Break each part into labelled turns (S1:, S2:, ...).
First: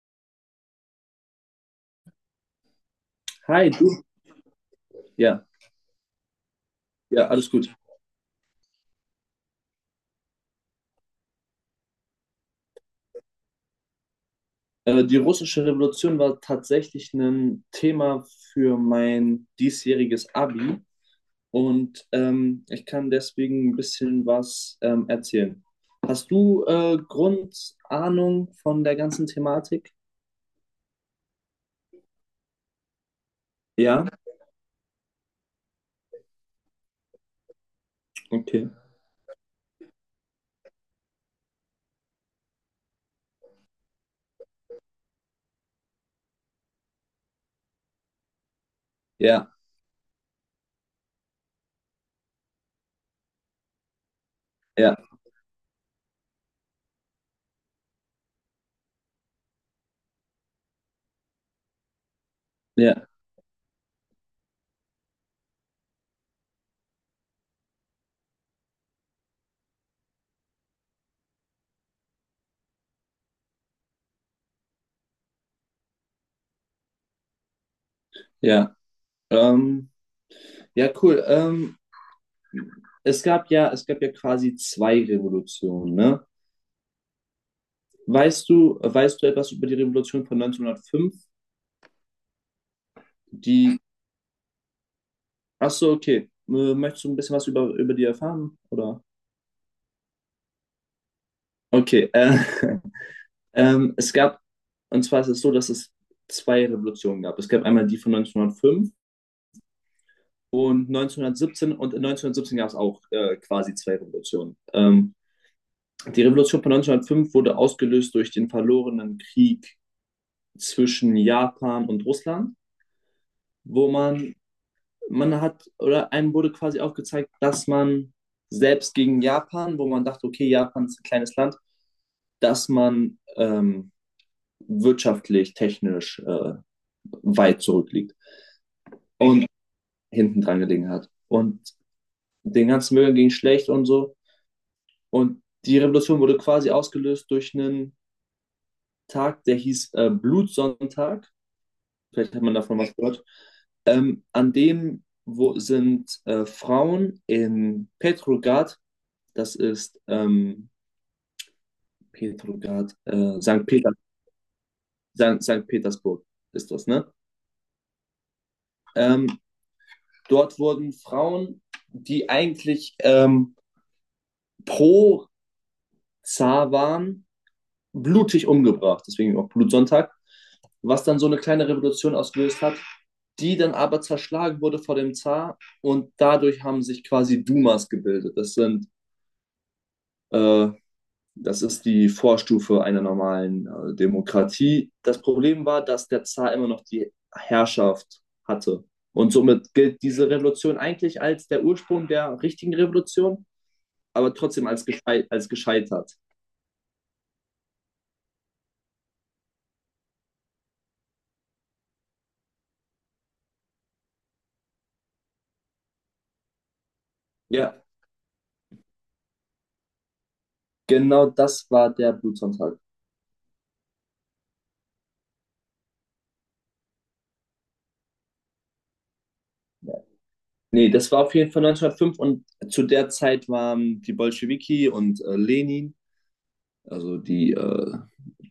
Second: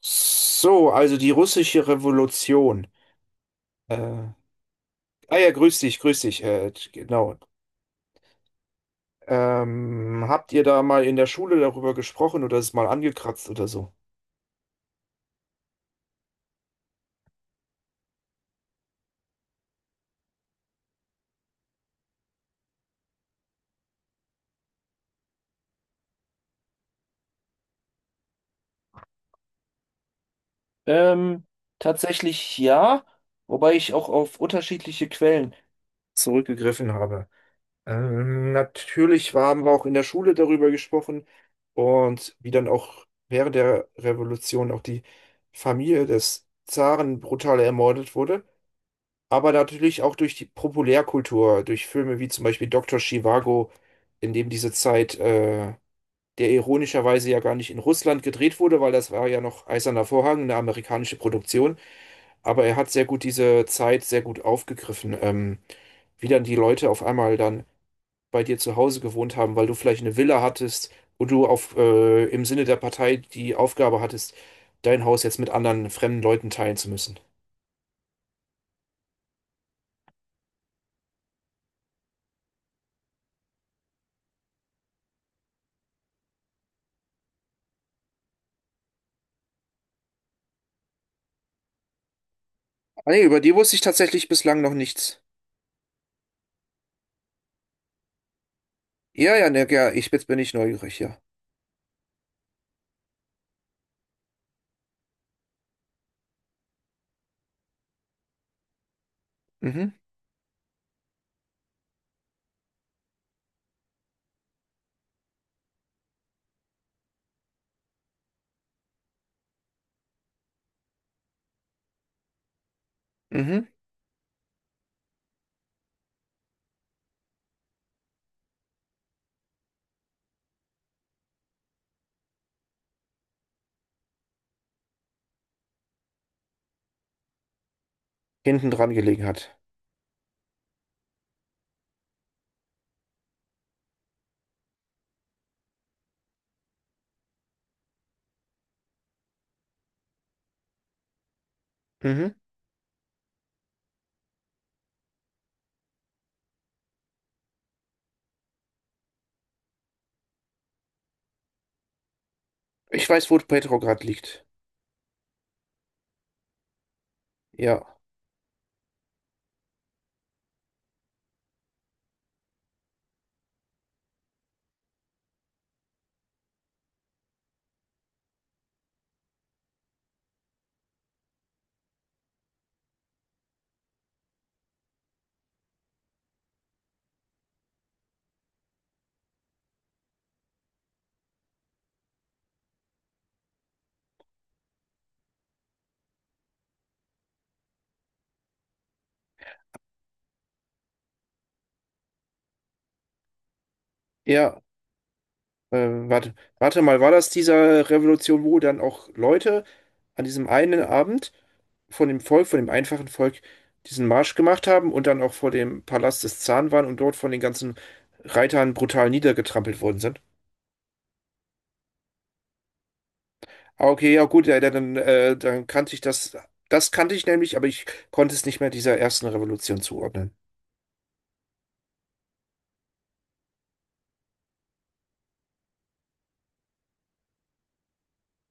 S1: So, also die russische Revolution.
S2: Hi, du.
S1: Äh, ah
S2: Ja,
S1: ja, grüß dich, grüß dich.
S2: ja,
S1: Genau.
S2: alles gut.
S1: Habt ihr da mal in der Schule darüber gesprochen oder es mal angekratzt oder so?
S2: Die russische Revolution war tatsächlich ein Thema für mein diesjähriges Abi, und ich kann deswegen ein bisschen was erzählen. Hast du Grundahnung von der ganzen Thematik?
S1: Ähm, Tatsächlich ja, wobei ich
S2: Ja,
S1: auch auf unterschiedliche Quellen zurückgegriffen habe.
S2: okay.
S1: Natürlich haben wir auch in der Schule darüber gesprochen und wie dann auch während der Revolution auch die Familie des Zaren brutal ermordet wurde.
S2: Ja,
S1: Aber natürlich auch durch die Populärkultur, durch Filme wie zum Beispiel Doktor Zhivago, in dem diese
S2: ja,
S1: Zeit, der ironischerweise ja gar nicht in Russland gedreht wurde, weil das war ja noch Eiserner Vorhang, eine amerikanische Produktion. Aber er hat sehr
S2: ja,
S1: gut diese Zeit sehr gut aufgegriffen, wie dann die Leute auf einmal dann bei dir zu Hause gewohnt haben, weil du vielleicht eine Villa hattest und du auf, im Sinne der Partei die Aufgabe hattest, dein Haus jetzt mit anderen fremden Leuten teilen zu müssen.
S2: ja. Ähm, ja, cool. Es gab ja quasi zwei Revolutionen, ne? Weißt du etwas über die Revolution von 1905,
S1: Ah, nee, über die wusste
S2: die.
S1: ich tatsächlich bislang noch nichts.
S2: Ach so, okay. Möchtest du ein bisschen was über die erfahren? Oder?
S1: Ja, ja, ne, ja, ich, jetzt bin ich neugierig, ja.
S2: Okay. Ähm, es gab, und zwar ist es so, dass es zwei Revolutionen gab. Es gab einmal die von 1905
S1: Mhm,
S2: und 1917, und in 1917 gab es auch quasi zwei Revolutionen. Die Revolution von 1905 wurde ausgelöst durch den verlorenen Krieg zwischen Japan und Russland,
S1: mhm.
S2: wo man hat, oder einem wurde quasi aufgezeigt, dass man selbst gegen Japan, wo man dachte, okay, Japan ist ein kleines Land, dass man wirtschaftlich, technisch weit zurückliegt
S1: Hinten dran gelegen
S2: und
S1: hat.
S2: hinten dran gelegen hat. Und den ganzen Müll ging schlecht und so. Und die Revolution wurde quasi ausgelöst durch einen Tag, der hieß Blutsonntag.
S1: Mhm.
S2: Vielleicht hat man davon was gehört. An dem wo sind Frauen in Petrograd. Das ist Petrograd,
S1: Ich weiß, wo
S2: St. Peter,
S1: Petrograd liegt.
S2: St. Petersburg ist das, ne?
S1: Ja,
S2: Ähm, dort wurden Frauen, die eigentlich pro Zar waren, blutig umgebracht, deswegen auch Blutsonntag, was dann so eine kleine Revolution ausgelöst hat, die dann aber zerschlagen wurde vor dem Zar, und dadurch haben sich quasi Dumas gebildet. Äh, Das ist die Vorstufe einer normalen Demokratie. Das Problem war, dass der Zar immer noch die Herrschaft hatte. Und somit gilt diese Revolution eigentlich als der Ursprung der richtigen Revolution, aber
S1: ja.
S2: trotzdem als gescheitert.
S1: Warte, warte mal, war das dieser Revolution, wo dann auch Leute an diesem einen Abend von dem Volk, von dem einfachen Volk, diesen Marsch gemacht haben und dann auch vor dem Palast des Zaren waren und dort von den ganzen
S2: Ja,
S1: Reitern brutal niedergetrampelt worden sind?
S2: genau das war der Blutsonntag.
S1: Ah, okay, ja gut, ja, dann, dann kannte ich das. Das kannte ich nämlich, aber ich konnte es nicht mehr dieser ersten Revolution
S2: Ja.
S1: zuordnen.
S2: Nee, das war auf jeden Fall 1905, und zu der Zeit waren die Bolschewiki und Lenin, also die, äh,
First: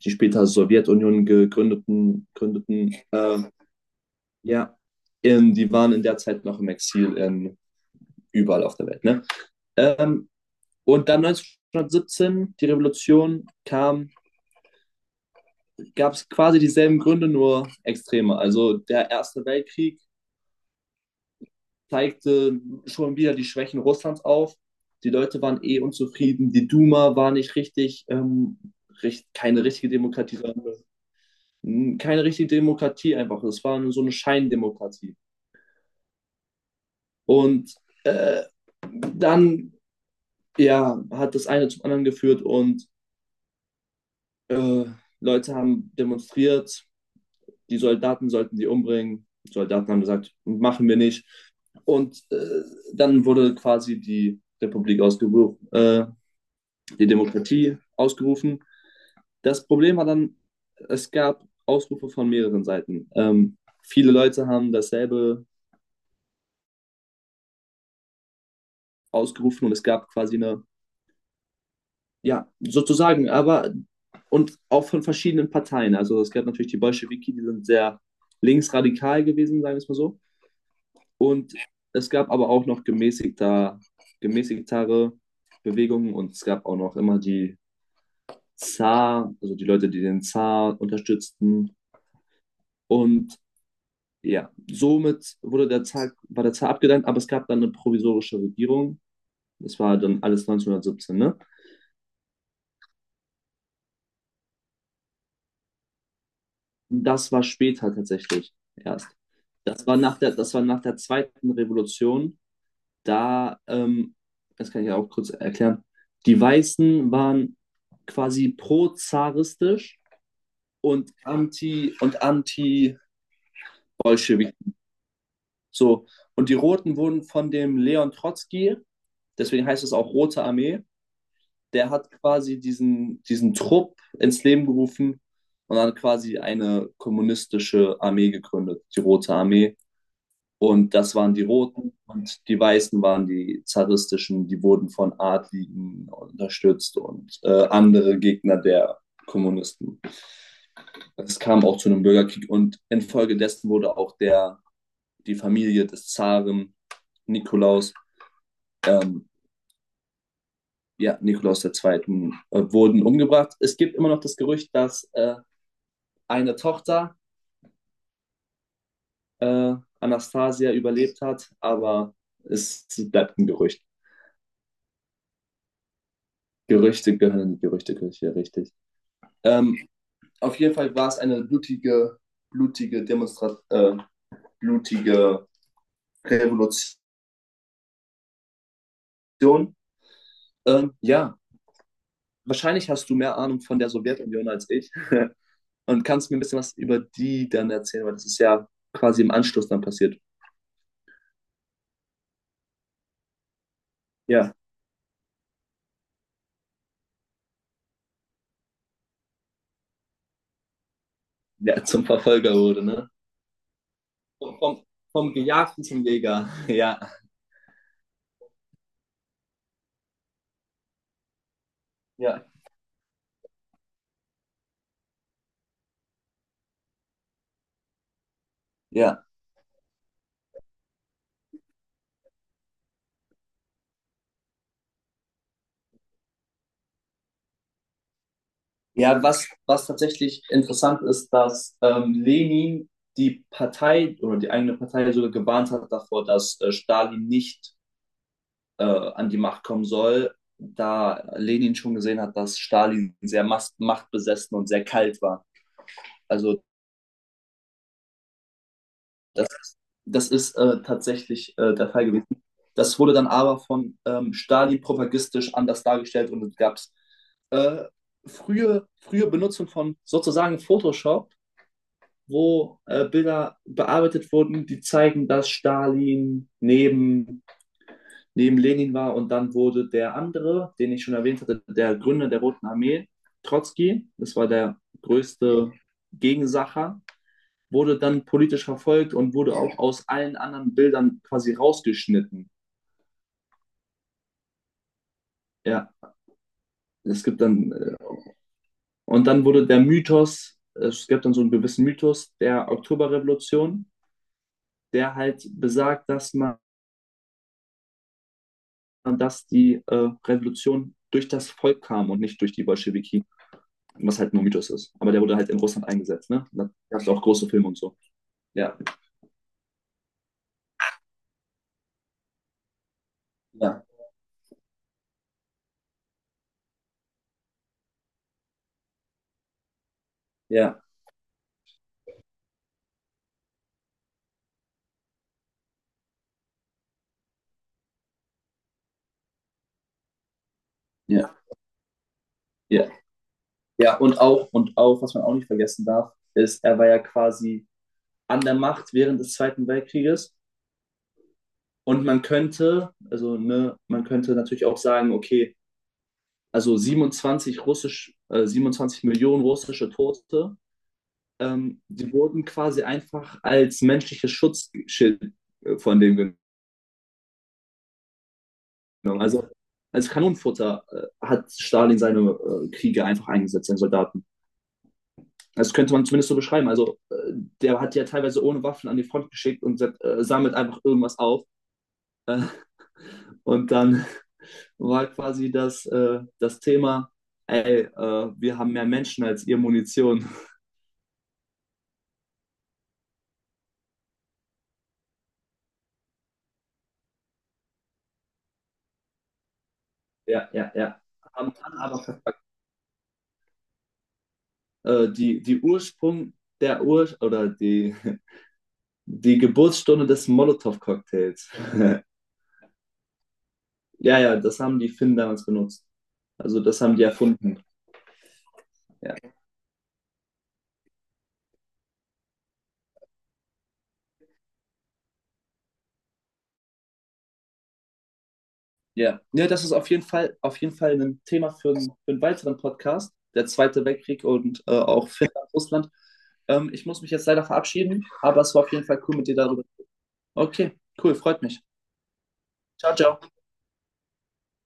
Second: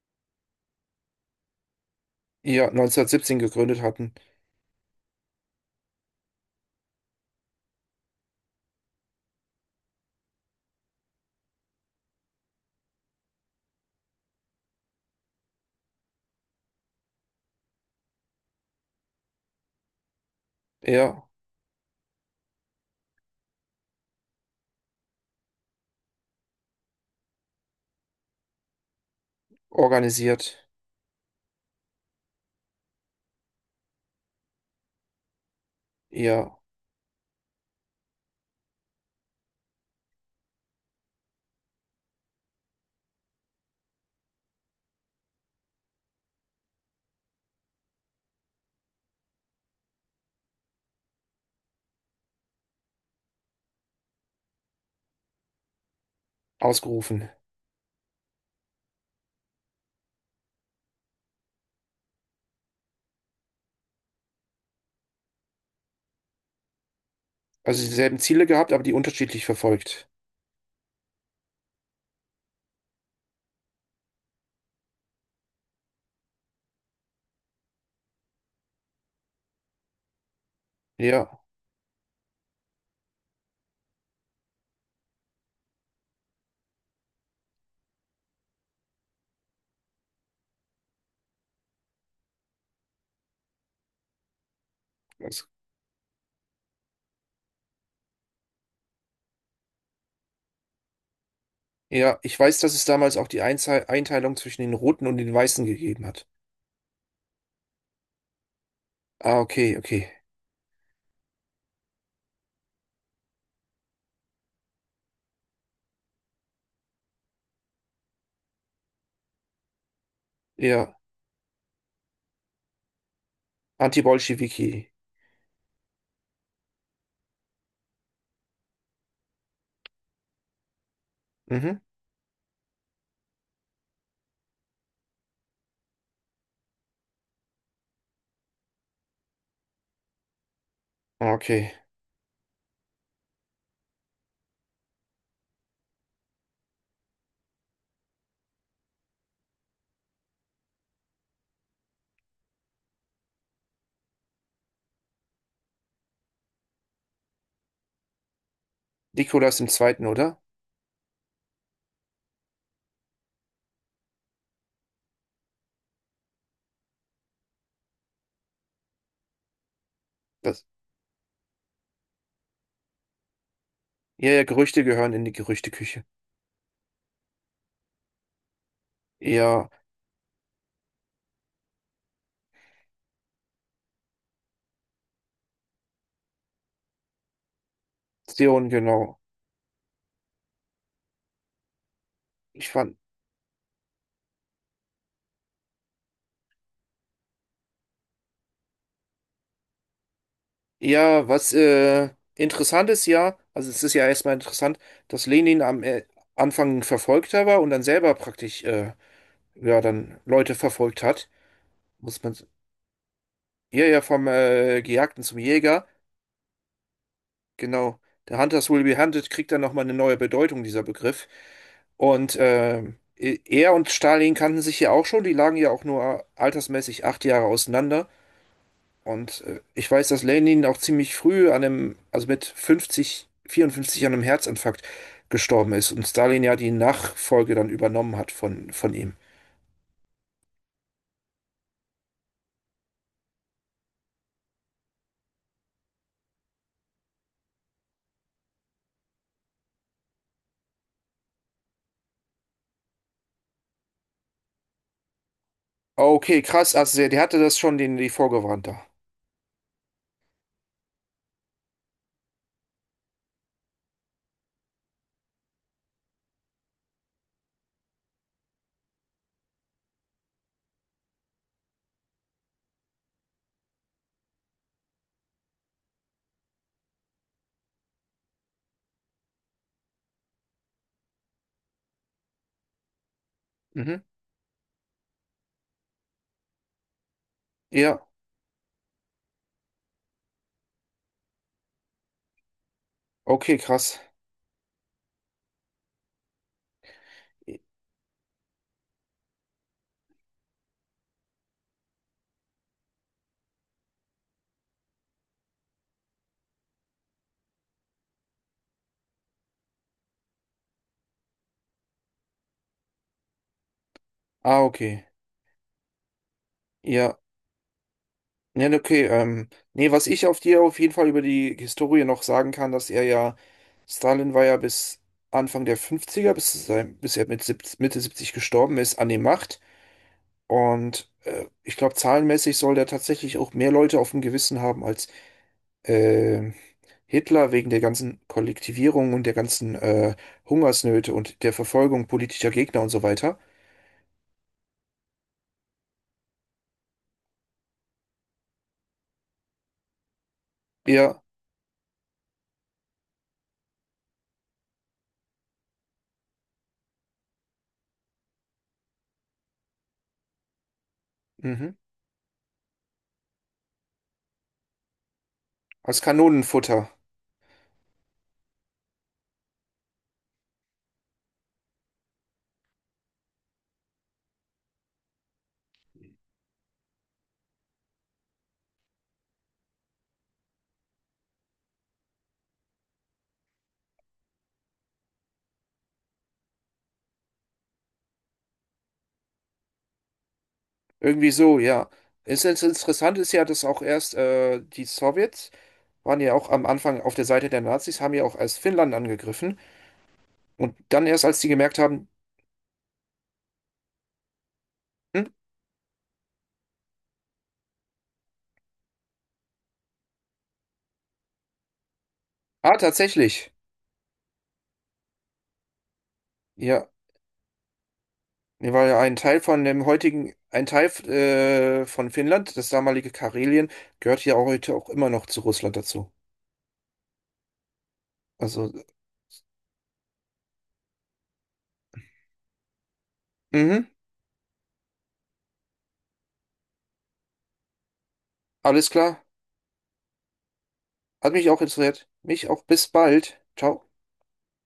S2: die später Sowjetunion gegründeten,
S1: Ja,
S2: gegründeten äh,
S1: 1917 gegründet hatten.
S2: Ja, die waren in der Zeit noch im Exil in überall auf der Welt. Ne? Ähm, und dann 1917, die Revolution kam, gab es quasi dieselben Gründe, nur extreme. Also der Erste Weltkrieg
S1: Eher
S2: zeigte schon wieder die Schwächen Russlands auf. Die Leute waren eh unzufrieden. Die Duma war nicht richtig, keine richtige Demokratie, sondern
S1: organisiert,
S2: keine richtige Demokratie einfach. Es war nur so eine Scheindemokratie.
S1: eher
S2: Und äh, dann ja, hat das eine zum anderen geführt, und äh, Leute haben demonstriert, die Soldaten sollten die umbringen. Die Soldaten haben gesagt, machen wir nicht. Und dann wurde quasi die Republik ausgerufen, die
S1: ausgerufen.
S2: Demokratie ausgerufen. Das Problem war dann, es gab Ausrufe von mehreren Seiten. Viele Leute haben dasselbe
S1: Also dieselben Ziele gehabt, aber die unterschiedlich
S2: ausgerufen, und es gab
S1: verfolgt.
S2: quasi eine. Ja, sozusagen, aber und auch von verschiedenen Parteien. Also es gab natürlich die Bolschewiki, die sind sehr linksradikal gewesen, sagen wir es mal so.
S1: Ja,
S2: Und es gab aber auch noch gemäßigtere Bewegungen, und es gab auch noch immer die Zar, also die Leute, die den Zar unterstützten. Und ja, somit
S1: das,
S2: war der Zar abgedankt, aber es gab dann eine provisorische Regierung. Das war dann alles 1917, ne?
S1: ja, ich weiß, dass es damals auch die Einteilung zwischen den Roten und den Weißen gegeben hat.
S2: Das war später tatsächlich erst.
S1: Ah, okay,
S2: Das war
S1: okay.
S2: nach der zweiten Revolution. Da, das kann ich ja auch kurz erklären. Die Weißen waren quasi pro-zaristisch
S1: Ja,
S2: und anti-Bolschewik.
S1: Anti-Bolschewiki.
S2: So. Und die Roten wurden von dem Leon Trotzki, deswegen heißt es auch Rote Armee.
S1: Mhm,
S2: Der hat quasi diesen Trupp ins Leben gerufen und dann quasi eine kommunistische Armee gegründet, die Rote Armee. Und das waren
S1: ah,
S2: die
S1: okay.
S2: Roten, und die Weißen waren die zaristischen, die wurden von Adligen unterstützt und andere Gegner der Kommunisten. Es kam auch zu einem Bürgerkrieg, und infolgedessen wurde auch die Familie des Zaren Nikolaus, ähm,
S1: Nikolaus im Zweiten, oder?
S2: ja, Nikolaus II. Wurden umgebracht. Es gibt immer noch das Gerücht, dass eine Tochter,
S1: Das,
S2: Anastasia, überlebt hat, aber es bleibt ein Gerücht.
S1: ja, ja, Gerüchte gehören in die Gerüchteküche.
S2: Gerüchte gehören in die Gerüchteküche, richtig.
S1: Ja,
S2: Ähm, auf jeden Fall war es eine blutige, blutige Demonstration, blutige Revolution.
S1: Zion, genau.
S2: Ja,
S1: Ich
S2: wahrscheinlich
S1: fand,
S2: hast du mehr Ahnung von der Sowjetunion als ich und kannst mir ein bisschen was über die dann erzählen, weil das ist ja quasi im Anschluss dann passiert.
S1: ja, was, interessant ist ja, also es ist ja erstmal
S2: Ja,
S1: interessant, dass Lenin am Anfang ein Verfolgter war und dann selber praktisch ja dann Leute verfolgt hat.
S2: der zum
S1: Muss man s-
S2: Verfolger wurde, ne?
S1: ja ja vom
S2: Vom,
S1: Gejagten
S2: vom
S1: zum
S2: Gejagten
S1: Jäger,
S2: zum Jäger. Ja,
S1: genau. Der Hunters will be hunted kriegt dann nochmal eine neue Bedeutung, dieser Begriff. Und
S2: ja,
S1: er und Stalin kannten sich ja auch schon, die lagen ja auch nur altersmäßig 8 Jahre auseinander.
S2: ja.
S1: Und ich weiß, dass Lenin auch ziemlich früh an einem, also mit 50, 54 an einem Herzinfarkt gestorben ist und Stalin ja die Nachfolge dann übernommen hat von ihm.
S2: Ja, was tatsächlich interessant ist, dass Lenin die Partei oder die eigene Partei sogar gewarnt hat davor, dass Stalin nicht an die Macht kommen soll, da Lenin schon gesehen hat, dass Stalin sehr machtbesessen und sehr kalt war.
S1: Okay,
S2: Also
S1: krass, also der, der hatte das schon, den, die vorgewarnt da.
S2: das, das ist tatsächlich der Fall gewesen. Das wurde dann aber von Stalin propagandistisch anders dargestellt, und es gab äh, frühe Benutzung von sozusagen Photoshop, wo Bilder bearbeitet wurden, die zeigen, dass Stalin neben, Lenin war, und dann wurde der andere, den ich schon erwähnt hatte, der Gründer der Roten Armee,
S1: Mhm.
S2: Trotzki, das war der größte Gegensacher, wurde
S1: Ja,
S2: dann politisch verfolgt und wurde auch aus allen anderen Bildern quasi rausgeschnitten.
S1: okay, krass.
S2: Ja, es gibt dann, äh, und dann wurde der Mythos. Es gibt dann so einen gewissen Mythos der Oktoberrevolution, der halt besagt, dass die Revolution durch das Volk kam und nicht durch die Bolschewiki, was halt nur
S1: Ah,
S2: Mythos ist.
S1: okay.
S2: Aber der wurde halt in Russland eingesetzt, ne? Da gab es
S1: Ja.
S2: auch große Filme und so.
S1: Ja,
S2: Ja,
S1: okay. Nee, was ich auf dir auf jeden Fall über die Historie noch sagen kann, dass er ja,
S2: ja,
S1: Stalin war ja bis Anfang der 50er, bis, zu seinem, bis er mit Mitte 70 gestorben ist, an der Macht.
S2: ja,
S1: Und ich glaube, zahlenmäßig soll der tatsächlich auch mehr Leute auf dem Gewissen haben als äh, Hitler wegen der ganzen Kollektivierung und der ganzen Hungersnöte
S2: ja,
S1: und der Verfolgung politischer Gegner
S2: ja.
S1: und so weiter.
S2: Ja, und auch, was man auch nicht vergessen darf, ist, er war ja quasi an der Macht während des Zweiten Weltkrieges.
S1: Ja,
S2: Und also ne, man könnte natürlich auch sagen, okay, also 27 russisch, 27 Millionen russische Tote.
S1: mhm.
S2: Die wurden quasi einfach als menschliches Schutzschild von
S1: Als
S2: dem genommen.
S1: Kanonenfutter.
S2: Also als Kanonenfutter hat Stalin seine Kriege einfach eingesetzt, seine Soldaten. Das könnte man zumindest so beschreiben. Also der hat die ja teilweise ohne Waffen an die Front geschickt und sammelt einfach irgendwas auf. Äh, und dann war quasi das Thema, ey, wir haben mehr Menschen als ihr Munition.
S1: Irgendwie so, ja. Es ist interessant ist ja, dass auch erst die Sowjets waren ja auch am Anfang auf der Seite der Nazis, haben ja auch erst Finnland angegriffen
S2: Ja, ja,
S1: und
S2: ja.
S1: dann erst, als die
S2: Haben
S1: gemerkt
S2: dann aber
S1: haben, hm,
S2: die Ursprung, der Ur, oder die. Die Geburtsstunde des Molotow-Cocktails.
S1: ah, tatsächlich.
S2: Ja, ja, das haben die Finnen damals benutzt. Also das
S1: Ja,
S2: haben die erfunden.
S1: nee, weil ein
S2: Ja,
S1: Teil von dem heutigen, ein Teil von Finnland, das damalige Karelien, gehört ja auch heute auch immer noch zu Russland dazu. Also,
S2: ja. Ja, das ist auf jeden Fall ein Thema für einen weiteren Podcast. Der Zweite
S1: mhm,
S2: Weltkrieg und auch Finnland, Russland. Ich muss mich jetzt leider verabschieden, aber es war auf jeden
S1: alles
S2: Fall cool
S1: klar.
S2: mit dir darüber. Okay, cool,
S1: Hat
S2: freut
S1: mich
S2: mich.
S1: auch interessiert. Mich auch. Bis
S2: Ciao, ciao.
S1: bald. Ciao.